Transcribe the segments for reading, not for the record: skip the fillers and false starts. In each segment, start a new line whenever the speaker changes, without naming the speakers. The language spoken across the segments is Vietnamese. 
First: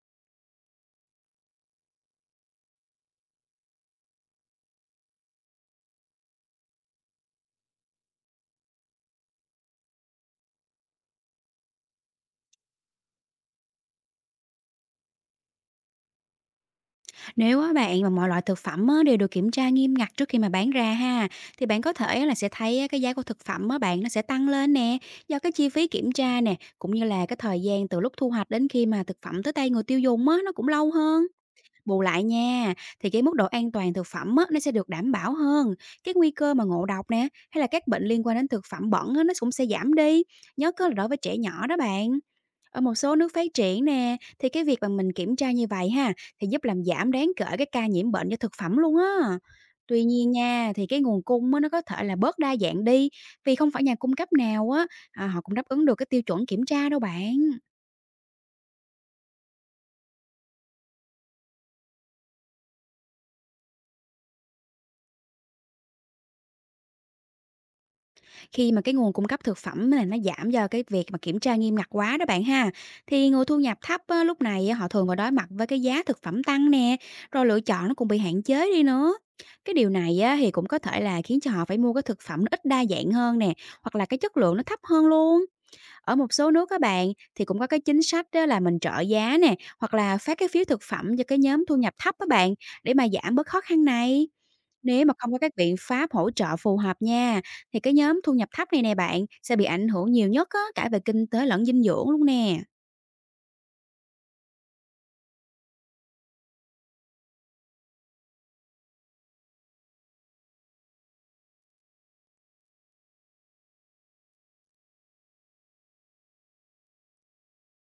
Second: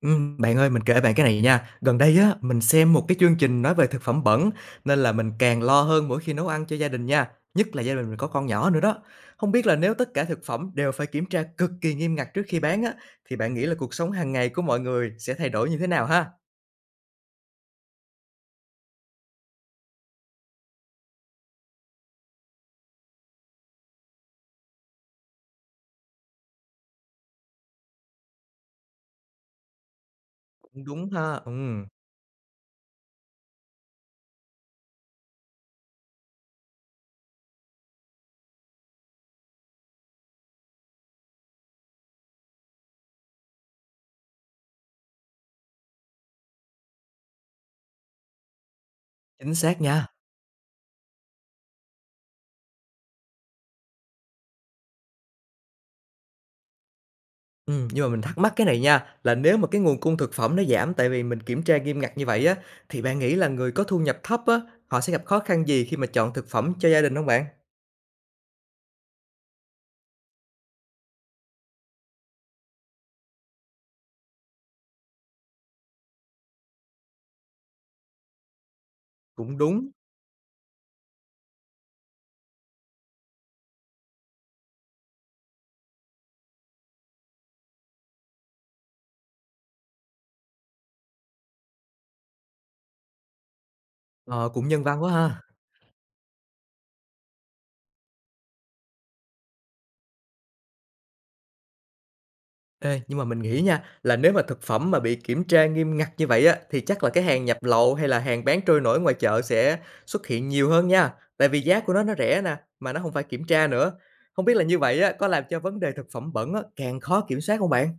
Bạn ơi, mình kể bạn cái này nha. Gần đây á, mình xem một cái chương trình nói về thực phẩm bẩn nên là mình càng lo hơn mỗi khi nấu ăn cho gia đình nha, nhất là gia đình mình có con nhỏ nữa đó. Không biết là nếu tất cả thực phẩm đều phải kiểm tra cực kỳ nghiêm ngặt trước khi bán á, thì bạn nghĩ là cuộc sống hàng ngày của mọi người sẽ thay đổi như thế nào ha?
Nếu á bạn mà mọi loại thực phẩm á đều được kiểm tra nghiêm ngặt trước khi mà bán ra ha, thì bạn có thể là sẽ thấy á cái giá của thực phẩm á bạn nó sẽ tăng lên nè, do cái chi phí kiểm tra nè, cũng như là cái thời gian từ lúc thu hoạch đến khi mà thực phẩm tới tay người tiêu dùng á nó cũng
Cũng
lâu
đúng
hơn.
ha,
Bù lại nha, thì cái mức độ an toàn thực phẩm á, nó sẽ được đảm bảo hơn. Cái nguy cơ mà ngộ độc nè, hay là các bệnh liên quan đến thực phẩm bẩn á, nó cũng sẽ giảm đi. Nhớ có là đối với trẻ nhỏ đó bạn. Ở một số nước phát triển nè, thì cái việc mà mình kiểm tra như vậy ha, thì giúp làm giảm đáng kể cái ca nhiễm bệnh do thực phẩm luôn á.
chính xác
Tuy
nha.
nhiên nha, thì cái nguồn cung á, nó có thể là bớt đa dạng đi, vì không phải nhà cung cấp nào á, họ cũng đáp ứng được cái tiêu chuẩn kiểm tra đâu bạn.
Nhưng mà mình thắc mắc cái này nha, là nếu mà cái nguồn cung thực phẩm nó giảm tại vì mình kiểm tra nghiêm ngặt như vậy á, thì bạn nghĩ là người có thu nhập thấp á, họ sẽ gặp khó khăn gì khi mà chọn thực phẩm cho gia đình không bạn?
Khi mà cái nguồn cung cấp thực phẩm là nó giảm do cái việc mà kiểm tra nghiêm ngặt quá đó bạn ha, thì người thu nhập thấp á, lúc này á, họ thường phải đối mặt với cái giá thực phẩm tăng nè, rồi lựa chọn nó cũng bị hạn chế đi nữa.
Cũng
Cái
đúng.
điều này á, thì cũng có thể là khiến cho họ phải mua cái thực phẩm nó ít đa dạng hơn nè, hoặc là cái chất lượng nó thấp hơn luôn. Ở một số nước các bạn, thì cũng có cái chính sách đó là mình trợ giá nè, hoặc là phát cái phiếu thực phẩm cho cái nhóm thu nhập thấp các bạn, để mà giảm bớt khó khăn này.
Ờ, cũng nhân văn
Nếu
quá
mà không có
ha.
các biện pháp hỗ trợ phù hợp nha, thì cái nhóm thu nhập thấp này nè bạn, sẽ bị ảnh hưởng nhiều nhất á, cả về kinh tế lẫn dinh dưỡng luôn nè.
Ê, nhưng mà mình nghĩ nha, là nếu mà thực phẩm mà bị kiểm tra nghiêm ngặt như vậy á, thì chắc là cái hàng nhập lậu hay là hàng bán trôi nổi ngoài chợ sẽ xuất hiện nhiều hơn nha. Tại vì giá của nó rẻ nè, mà nó không phải kiểm tra nữa. Không biết là như vậy á, có làm cho vấn đề thực phẩm bẩn á, càng khó kiểm soát không bạn?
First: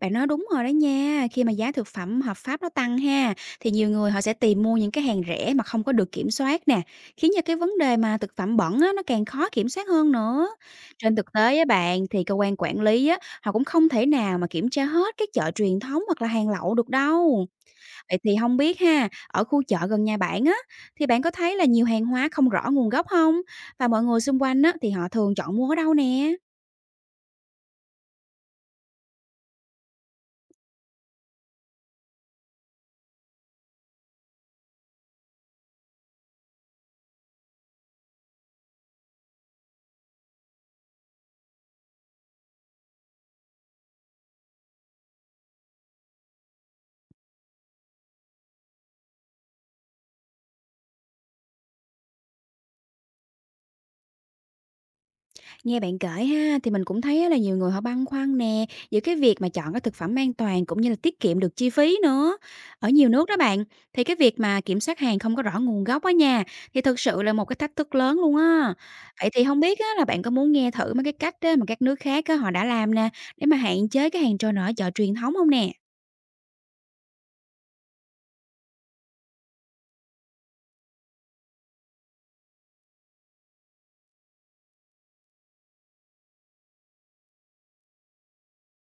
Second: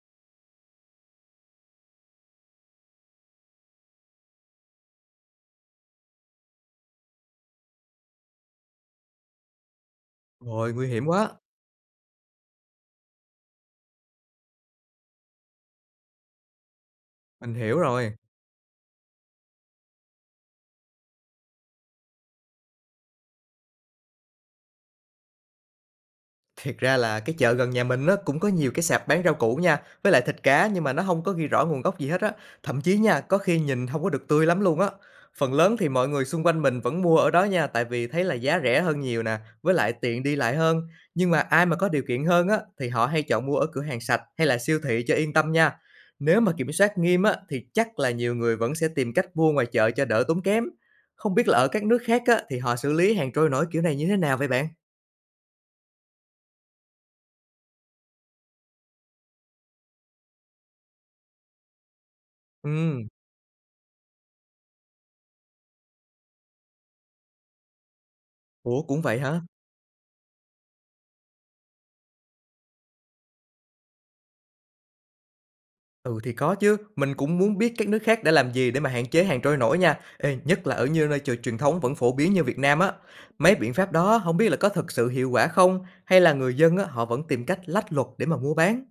Bạn nói đúng rồi đó nha, khi mà giá thực phẩm hợp pháp nó tăng ha, thì nhiều người họ sẽ tìm mua những cái hàng rẻ mà không có được kiểm soát nè, khiến cho cái vấn đề mà thực phẩm bẩn á, nó càng khó kiểm soát hơn nữa.
Rồi, nguy hiểm
Trên thực
quá.
tế á bạn, thì cơ quan quản lý á, họ cũng không thể nào mà kiểm tra hết các chợ truyền thống hoặc là hàng lậu được đâu.
Mình hiểu rồi.
Vậy thì không biết ha, ở khu chợ gần nhà bạn á, thì bạn có thấy là nhiều hàng hóa không rõ nguồn gốc không? Và mọi người xung quanh á, thì họ thường chọn mua ở đâu nè?
Thiệt ra là cái chợ gần nhà mình nó cũng có nhiều cái sạp bán rau củ nha, với lại thịt cá nhưng mà nó không có ghi rõ nguồn gốc gì hết á, thậm chí nha, có khi nhìn không có được tươi lắm luôn á. Phần lớn thì mọi người xung quanh mình vẫn mua ở đó nha, tại vì thấy là giá rẻ hơn nhiều nè, với lại tiện đi lại hơn. Nhưng mà ai mà có điều kiện hơn á, thì họ hay chọn mua ở cửa hàng sạch hay là siêu thị cho yên tâm nha. Nếu mà kiểm soát nghiêm á, thì chắc là nhiều người vẫn sẽ tìm cách mua ngoài chợ cho đỡ tốn kém. Không biết là ở các nước khác á, thì họ xử lý hàng trôi nổi kiểu này như thế nào vậy bạn?
Nghe bạn kể ha, thì mình cũng thấy á là nhiều người họ băn khoăn nè, giữa cái việc mà chọn cái thực phẩm an toàn cũng như là tiết kiệm được chi phí nữa.
Ừ.
Ở nhiều nước đó bạn, thì cái việc mà kiểm soát hàng không có rõ nguồn gốc á nha, thì thực sự là một cái thách thức lớn luôn á.
Ủa, cũng vậy
Vậy
hả?
thì không biết á là bạn có muốn nghe thử mấy cái cách á mà các nước khác á họ đã làm nè, để mà hạn chế cái hàng trôi nổi ở chợ truyền thống không nè?
Ừ, thì có chứ, mình cũng muốn biết các nước khác đã làm gì để mà hạn chế hàng trôi nổi nha. Ê, nhất là ở như nơi chợ truyền thống vẫn phổ biến như Việt Nam á. Mấy biện pháp đó không biết là có thực sự hiệu quả không hay là người dân á họ vẫn tìm cách lách luật để mà mua bán,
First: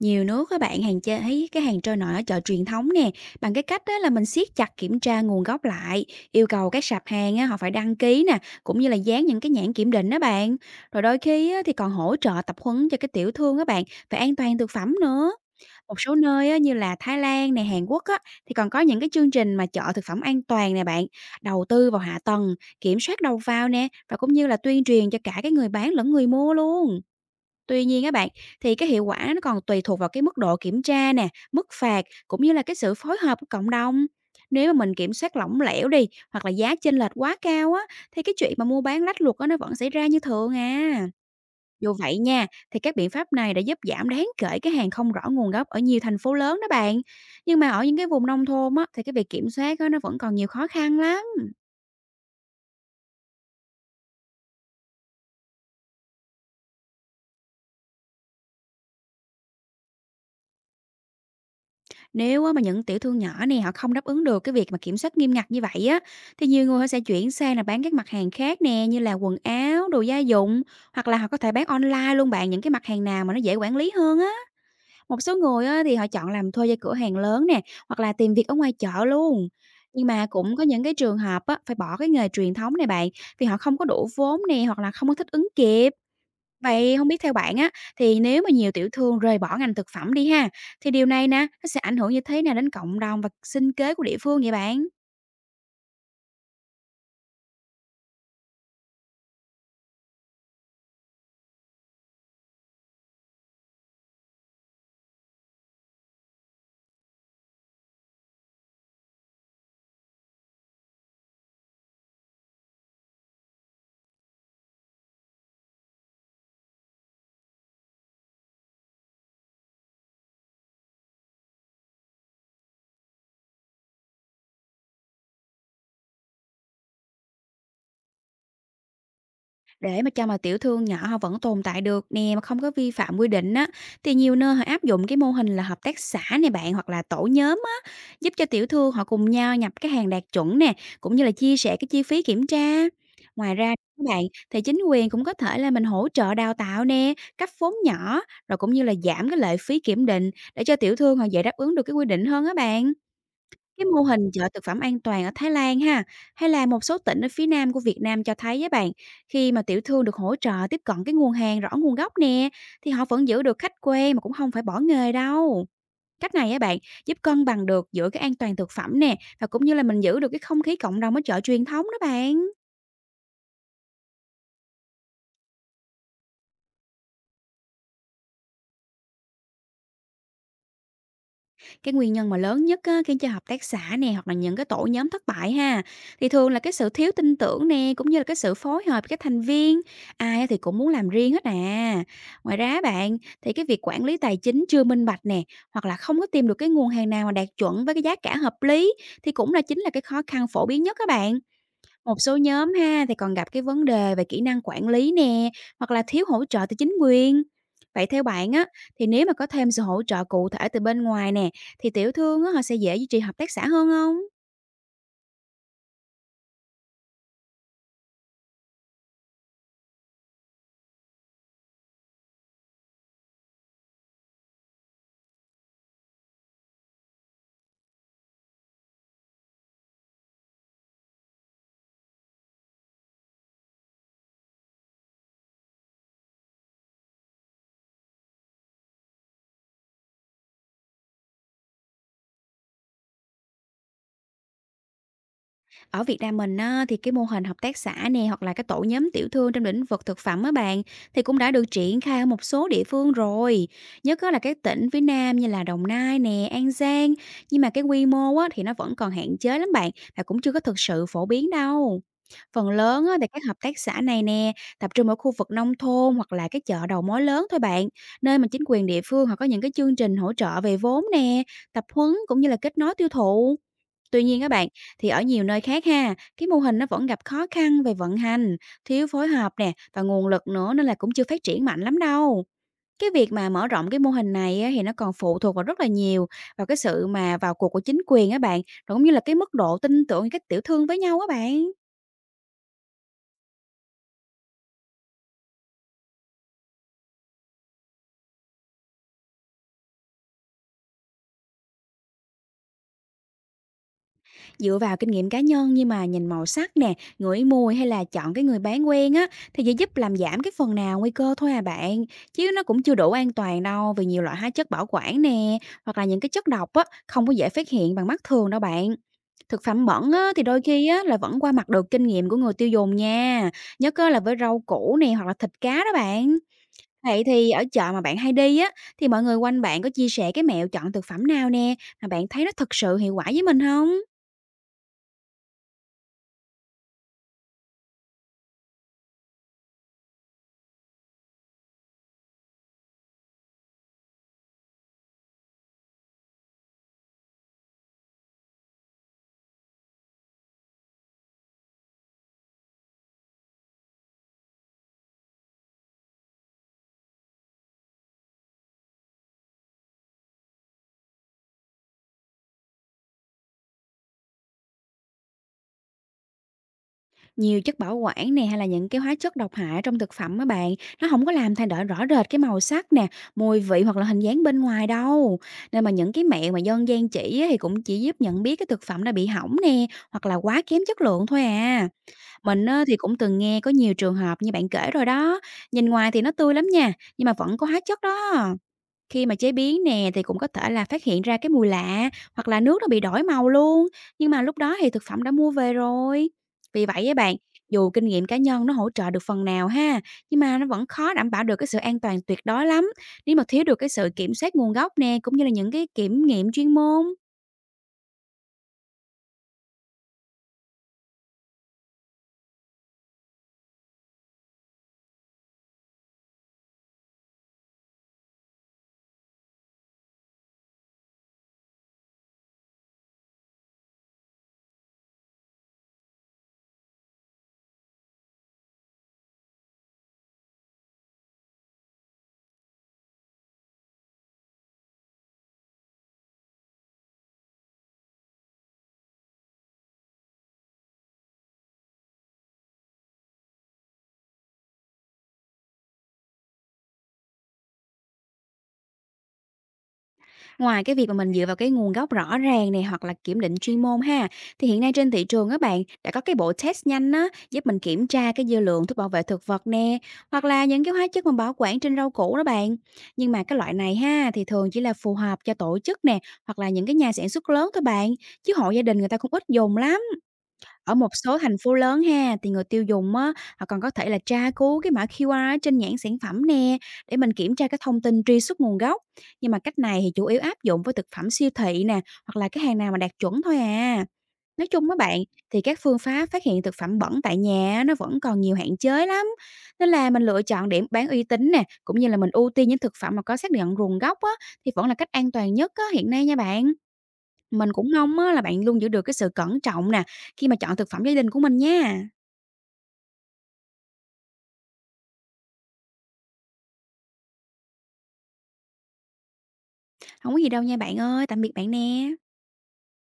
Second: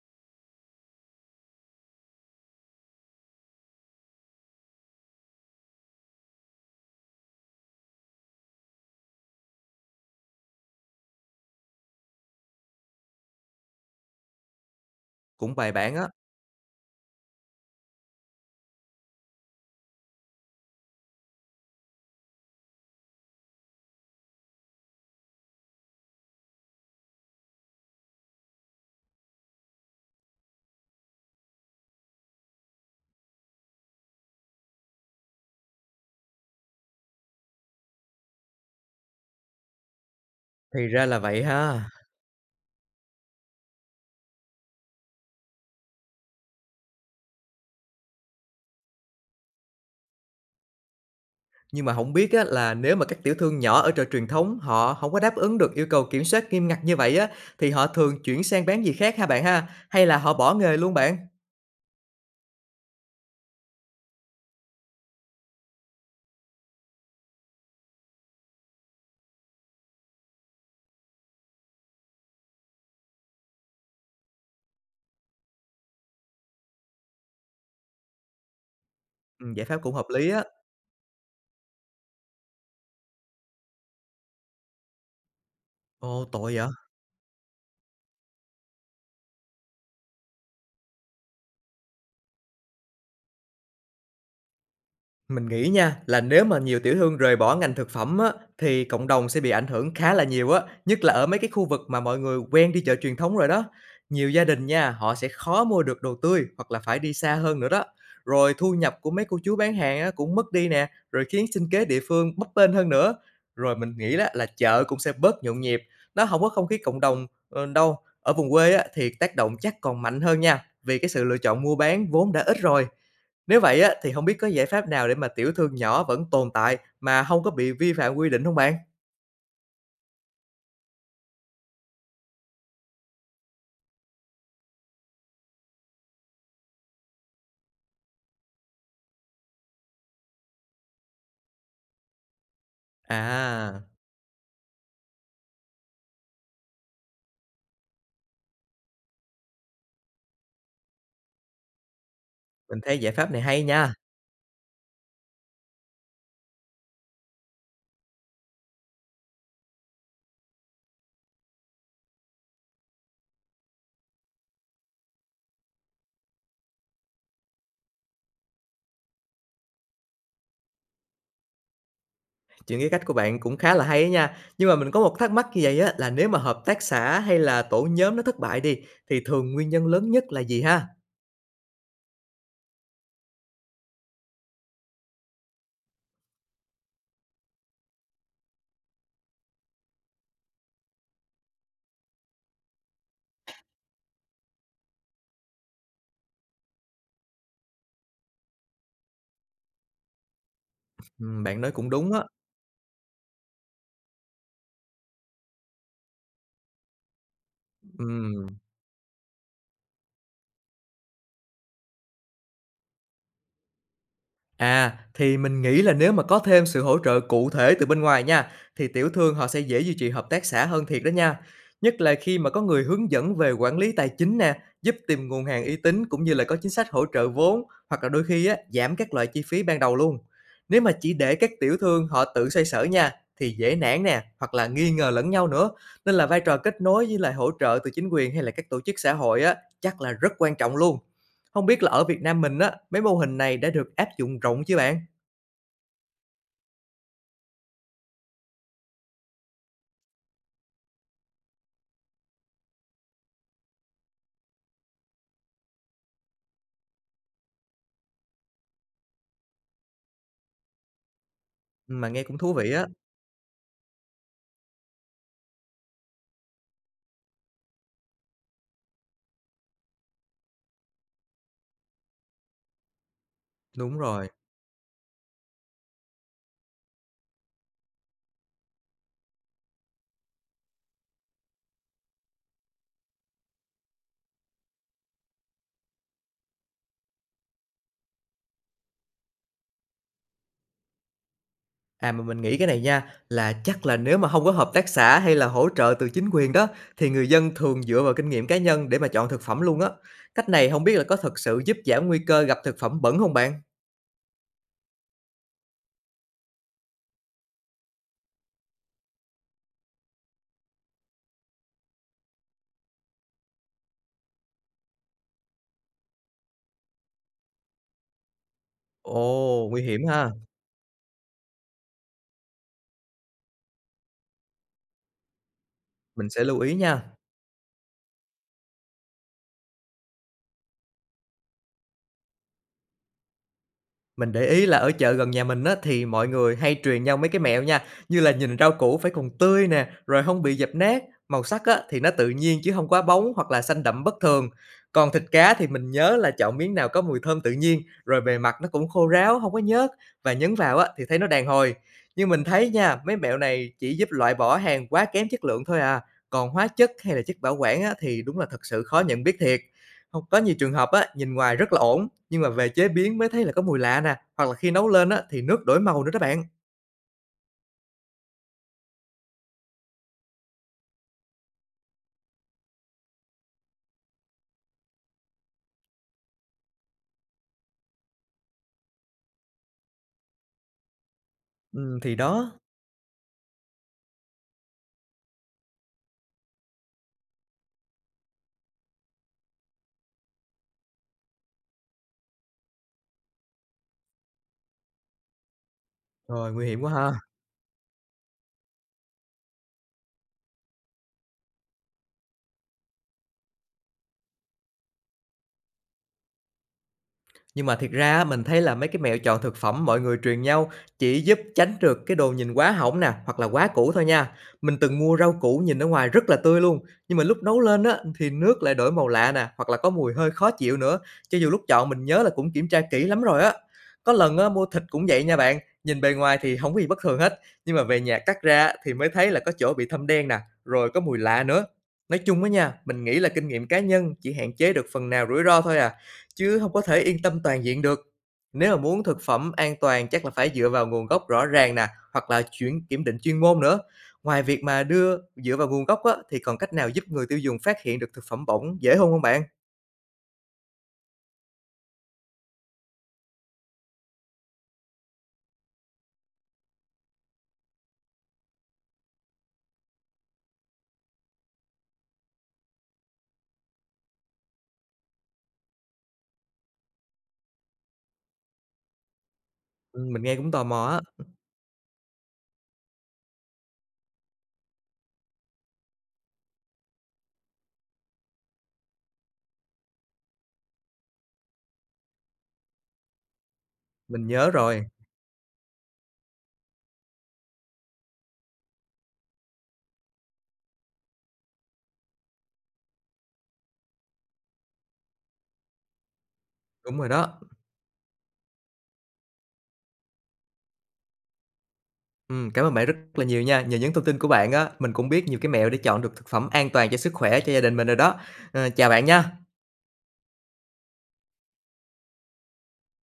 Nhiều nước các bạn hàng chơi thấy cái hàng trôi nổi ở chợ truyền thống nè, bằng cái cách đó là mình siết chặt kiểm tra nguồn gốc lại, yêu cầu các sạp hàng á, họ phải đăng ký nè, cũng như là dán những cái nhãn kiểm định đó bạn. Rồi đôi khi á, thì còn hỗ trợ tập huấn cho cái tiểu thương các bạn về an toàn thực phẩm nữa.
cũng bài bản
Một
á.
số nơi á, như là Thái Lan này, Hàn Quốc á, thì còn có những cái chương trình mà chợ thực phẩm an toàn nè bạn, đầu tư vào hạ tầng, kiểm soát đầu vào nè và cũng như là tuyên truyền cho cả cái người bán lẫn người mua luôn. Tuy nhiên các bạn, thì cái hiệu quả nó còn tùy thuộc vào cái mức độ kiểm tra nè, mức phạt cũng như là cái sự phối hợp của cộng đồng. Nếu mà mình kiểm soát lỏng lẻo đi, hoặc là giá chênh lệch quá cao á, thì cái chuyện mà mua bán lách luật á nó vẫn xảy ra như thường
Thì ra
à.
là vậy ha.
Dù vậy nha, thì các biện pháp này đã giúp giảm đáng kể cái hàng không rõ nguồn gốc ở nhiều thành phố lớn đó bạn. Nhưng mà ở những cái vùng nông thôn á, thì cái việc kiểm soát á nó vẫn còn nhiều khó khăn lắm.
Nhưng mà không biết á là nếu mà các tiểu thương nhỏ ở chợ truyền thống họ không có đáp ứng được yêu cầu kiểm soát nghiêm ngặt như vậy á thì họ thường chuyển sang bán gì khác ha bạn ha, hay là họ bỏ nghề luôn bạn?
Nếu á mà những tiểu thương nhỏ này họ không đáp ứng được cái việc mà kiểm soát nghiêm ngặt như vậy á, thì nhiều người họ sẽ chuyển sang là bán các mặt hàng khác nè, như là quần áo, đồ gia dụng, hoặc là họ có thể bán online luôn bạn, những cái mặt hàng nào mà nó dễ quản lý hơn á. Một số người á thì họ chọn làm thuê cho cửa hàng lớn nè, hoặc là tìm việc ở ngoài chợ
Ừ,
luôn.
giải pháp cũng hợp
Nhưng mà
lý á.
cũng có những cái trường hợp á, phải bỏ cái nghề truyền thống này bạn, vì họ không có đủ vốn nè, hoặc là không có thích ứng kịp.
Ồ, tội vậy.
Vậy không biết theo bạn á, thì nếu mà nhiều tiểu thương rời bỏ ngành thực phẩm đi ha, thì điều này nè, nó sẽ ảnh hưởng như thế nào đến cộng đồng và sinh kế của địa phương vậy bạn?
Mình nghĩ nha, là nếu mà nhiều tiểu thương rời bỏ ngành thực phẩm á, thì cộng đồng sẽ bị ảnh hưởng khá là nhiều á, nhất là ở mấy cái khu vực mà mọi người quen đi chợ truyền thống rồi đó. Nhiều gia đình nha, họ sẽ khó mua được đồ tươi hoặc là phải đi xa hơn nữa đó. Rồi thu nhập của mấy cô chú bán hàng á, cũng mất đi nè, rồi khiến sinh kế địa phương bấp bênh hơn nữa. Rồi mình nghĩ đó là chợ cũng sẽ bớt nhộn nhịp, nó không có không khí cộng đồng đâu. Ở vùng quê á, thì tác động chắc còn mạnh hơn nha, vì cái sự lựa chọn mua bán vốn đã ít rồi. Nếu vậy á, thì không biết có giải pháp nào để mà tiểu thương nhỏ vẫn tồn tại mà không có bị vi phạm quy định không bạn?
Để mà cho mà tiểu thương nhỏ họ vẫn tồn tại được nè mà không có vi phạm quy định á, thì nhiều nơi họ áp dụng cái mô hình là hợp tác xã này bạn, hoặc là tổ nhóm á, giúp cho tiểu thương họ cùng nhau nhập cái hàng đạt chuẩn nè, cũng như là chia sẻ cái chi phí kiểm tra. Ngoài ra
À,
các bạn, thì chính quyền cũng có thể là mình hỗ trợ đào tạo nè, cấp vốn nhỏ, rồi cũng như là giảm cái lệ phí kiểm định để cho tiểu thương họ dễ đáp ứng được cái quy định hơn á
mình
bạn.
thấy giải pháp này hay
Cái
nha.
mô hình chợ thực phẩm an toàn ở Thái Lan ha, hay là một số tỉnh ở phía nam của Việt Nam cho thấy với bạn, khi mà tiểu thương được hỗ trợ tiếp cận cái nguồn hàng rõ nguồn gốc nè, thì họ vẫn giữ được khách quen mà cũng không phải bỏ nghề đâu. Cách này á bạn, giúp cân bằng được giữa cái an toàn thực phẩm nè và cũng như là mình giữ được cái không khí cộng đồng ở chợ truyền thống đó bạn.
Chuyện cái cách của bạn cũng khá là hay á nha. Nhưng mà mình có một thắc mắc như vậy á, là nếu mà hợp tác xã hay là tổ nhóm nó thất bại đi, thì thường nguyên nhân lớn nhất là gì ha?
Cái nguyên nhân mà lớn nhất á, khiến cho hợp tác xã nè hoặc là những cái tổ nhóm thất bại ha, thì thường là cái sự thiếu tin tưởng nè, cũng như là cái sự phối hợp với các thành viên, ai á thì cũng muốn làm riêng hết à. Ngoài ra bạn, thì cái việc quản lý tài chính chưa minh bạch nè, hoặc là không có tìm được cái nguồn hàng nào mà đạt chuẩn với cái giá cả hợp lý, thì cũng là chính là cái khó khăn phổ biến nhất các bạn.
Bạn nói cũng đúng
Một
á.
số nhóm ha thì còn gặp cái vấn đề về kỹ năng quản lý nè, hoặc là thiếu hỗ trợ từ chính quyền. Vậy theo bạn
Ừm.
á, thì nếu mà có thêm sự hỗ trợ cụ thể từ bên ngoài nè, thì tiểu thương á, họ sẽ dễ duy trì hợp tác xã hơn không?
À, thì mình nghĩ là nếu mà có thêm sự hỗ trợ cụ thể từ bên ngoài nha, thì tiểu thương họ sẽ dễ duy trì hợp tác xã hơn thiệt đó nha. Nhất là khi mà có người hướng dẫn về quản lý tài chính nè, giúp tìm nguồn hàng uy tín cũng như là có chính sách hỗ trợ vốn hoặc là đôi khi á, giảm các loại chi phí ban đầu luôn. Nếu mà chỉ để các tiểu thương họ tự xoay sở nha, thì dễ nản nè, hoặc là nghi ngờ lẫn nhau nữa. Nên là vai trò kết nối với lại hỗ trợ từ chính quyền hay là các tổ chức xã hội á, chắc là rất quan trọng luôn. Không biết là ở Việt Nam mình á, mấy mô hình này đã được áp dụng rộng chưa bạn?
Ở Việt Nam mình á, thì cái mô hình hợp tác xã nè hoặc là cái tổ nhóm tiểu thương trong lĩnh vực thực phẩm á bạn, thì cũng đã được triển khai ở một số địa phương rồi. Nhất á là các tỉnh phía Nam như là Đồng Nai nè, An Giang. Nhưng mà cái quy mô á, thì nó vẫn còn hạn chế lắm bạn, và cũng chưa có thực sự phổ biến đâu.
Mà nghe cũng thú
Phần
vị á.
lớn á, thì các hợp tác xã này nè tập trung ở khu vực nông thôn hoặc là các chợ đầu mối lớn thôi bạn, nơi mà chính quyền địa phương họ có những cái chương trình hỗ trợ về vốn nè, tập huấn cũng như là kết nối tiêu thụ.
Đúng
Tuy
rồi.
nhiên các bạn, thì ở nhiều nơi khác ha, cái mô hình nó vẫn gặp khó khăn về vận hành, thiếu phối hợp nè và nguồn lực nữa, nên là cũng chưa phát triển mạnh lắm đâu. Cái việc mà mở rộng cái mô hình này á, thì nó còn phụ thuộc vào rất là nhiều vào cái sự mà vào cuộc của chính quyền á bạn, rồi cũng như là cái mức độ tin tưởng của các tiểu thương với nhau á bạn.
À, mà mình nghĩ cái này nha, là chắc là nếu mà không có hợp tác xã hay là hỗ trợ từ chính quyền đó, thì người dân thường dựa vào kinh nghiệm cá nhân để mà chọn thực phẩm luôn á. Cách này không biết là có thật sự giúp giảm nguy cơ gặp thực phẩm bẩn không bạn?
Dựa vào kinh nghiệm cá nhân nhưng mà nhìn màu sắc nè, ngửi mùi hay là chọn cái người bán quen á thì chỉ giúp làm giảm cái phần nào nguy cơ thôi à bạn. Chứ nó cũng chưa đủ an toàn đâu vì nhiều loại hóa chất bảo quản nè, hoặc là những cái chất độc á không có dễ phát hiện bằng mắt thường đâu bạn. Thực
Ồ, nguy
phẩm
hiểm
bẩn
ha.
á thì đôi khi á là vẫn qua mặt được kinh nghiệm của người tiêu dùng nha. Nhất á, là với rau củ nè hoặc là thịt cá đó
Mình
bạn.
sẽ lưu ý nha.
Vậy thì ở chợ mà bạn hay đi á thì mọi người quanh bạn có chia sẻ cái mẹo chọn thực phẩm nào nè mà bạn thấy nó thực sự hiệu quả với mình không?
Mình để ý là ở chợ gần nhà mình á, thì mọi người hay truyền nhau mấy cái mẹo nha, như là nhìn rau củ phải còn tươi nè, rồi không bị dập nát, màu sắc á, thì nó tự nhiên chứ không quá bóng hoặc là xanh đậm bất thường. Còn thịt cá thì mình nhớ là chọn miếng nào có mùi thơm tự nhiên, rồi bề mặt nó cũng khô ráo, không có nhớt và nhấn vào á, thì thấy nó đàn hồi. Nhưng mình thấy nha, mấy mẹo này chỉ giúp loại bỏ hàng quá kém chất lượng thôi à, còn hóa chất hay là chất bảo quản á, thì đúng là thật sự khó nhận biết thiệt. Không có nhiều trường hợp á, nhìn ngoài rất là ổn nhưng mà về chế biến mới thấy là có mùi lạ nè, hoặc là khi nấu lên á thì nước đổi màu nữa đó bạn.
Nhiều chất bảo quản này hay là những cái hóa chất độc hại trong thực phẩm á bạn, nó không có làm thay đổi rõ rệt cái màu sắc nè, mùi vị hoặc là hình dáng bên ngoài đâu. Nên mà những cái mẹo mà dân gian chỉ á thì cũng chỉ giúp nhận biết cái thực phẩm đã bị hỏng nè, hoặc là quá kém chất lượng thôi à.
Thì đó.
Mình á thì cũng từng nghe có nhiều trường hợp như bạn kể rồi đó, nhìn ngoài thì nó tươi lắm nha, nhưng mà vẫn có hóa chất đó. Khi mà chế biến nè thì cũng có thể là phát hiện ra cái mùi lạ hoặc là nước nó bị đổi màu luôn, nhưng mà lúc đó thì thực phẩm đã mua về rồi.
Rồi nguy hiểm
Vì
quá
vậy á
ha.
bạn, dù kinh nghiệm cá nhân nó hỗ trợ được phần nào ha, nhưng mà nó vẫn khó đảm bảo được cái sự an toàn tuyệt đối lắm nếu mà thiếu được cái sự kiểm soát nguồn gốc nè cũng như là những cái kiểm nghiệm chuyên môn.
Nhưng mà thiệt ra á, mình thấy là mấy cái mẹo chọn thực phẩm mọi người truyền nhau chỉ giúp tránh được cái đồ nhìn quá hỏng nè, hoặc là quá cũ thôi nha. Mình từng mua rau củ nhìn ở ngoài rất là tươi luôn, nhưng mà lúc nấu lên á thì nước lại đổi màu lạ nè, hoặc là có mùi hơi khó chịu nữa. Cho dù lúc chọn mình nhớ là cũng kiểm tra kỹ lắm rồi á. Có lần á mua thịt cũng vậy nha bạn, nhìn bề ngoài thì không có gì bất thường hết, nhưng mà về nhà cắt ra á, thì mới thấy là có chỗ bị thâm đen nè, rồi có mùi lạ nữa. Nói chung á nha, mình nghĩ là kinh nghiệm cá nhân chỉ hạn chế được phần nào rủi ro thôi à. Chứ không có thể yên tâm toàn diện được. Nếu mà muốn thực phẩm an toàn chắc là phải dựa vào nguồn gốc rõ ràng nè, hoặc là chuyển kiểm định chuyên môn nữa. Ngoài việc mà đưa dựa vào nguồn gốc á, thì còn cách nào giúp người tiêu dùng phát hiện được thực phẩm bẩn dễ hơn không bạn?
Ngoài cái việc mà mình dựa vào cái nguồn gốc rõ ràng này hoặc là kiểm định chuyên môn ha, thì hiện nay trên thị trường á bạn, đã có cái bộ test nhanh á, giúp mình kiểm tra cái dư lượng thuốc bảo vệ thực vật nè, hoặc là những cái hóa chất mà bảo quản trên rau củ đó bạn. Nhưng mà cái loại này ha, thì thường chỉ là phù hợp cho tổ chức nè, hoặc là những cái nhà sản xuất lớn thôi bạn, chứ hộ gia đình người ta cũng ít dùng lắm.
Mình nghe cũng tò mò
Ở
á.
một số thành phố lớn ha, thì người tiêu dùng á, họ còn có thể là tra cứu cái mã QR ở trên nhãn sản phẩm nè, để mình kiểm tra cái thông tin truy xuất nguồn gốc. Nhưng mà cách này thì chủ yếu áp dụng với thực phẩm siêu thị nè, hoặc là cái hàng nào mà đạt chuẩn thôi à.
Mình nhớ
Nói
rồi.
chung á bạn, thì các phương pháp phát hiện thực phẩm bẩn tại nhà á, nó vẫn còn nhiều hạn chế lắm. Nên là mình lựa chọn điểm bán uy tín nè, cũng như là mình ưu tiên những thực phẩm mà có xác nhận nguồn gốc á, thì vẫn là cách an toàn nhất á, hiện nay nha bạn.
Đúng rồi đó.
Mình cũng mong á là bạn luôn giữ được cái sự cẩn trọng nè, khi mà chọn thực phẩm gia đình của mình nha.
Cảm ơn bạn rất là nhiều nha, nhờ những thông tin của bạn á, mình cũng biết nhiều cái mẹo để chọn được thực phẩm an toàn cho sức khỏe, cho gia đình mình rồi đó. Ờ, chào bạn nha.
Không có gì đâu nha bạn ơi, tạm biệt bạn nè.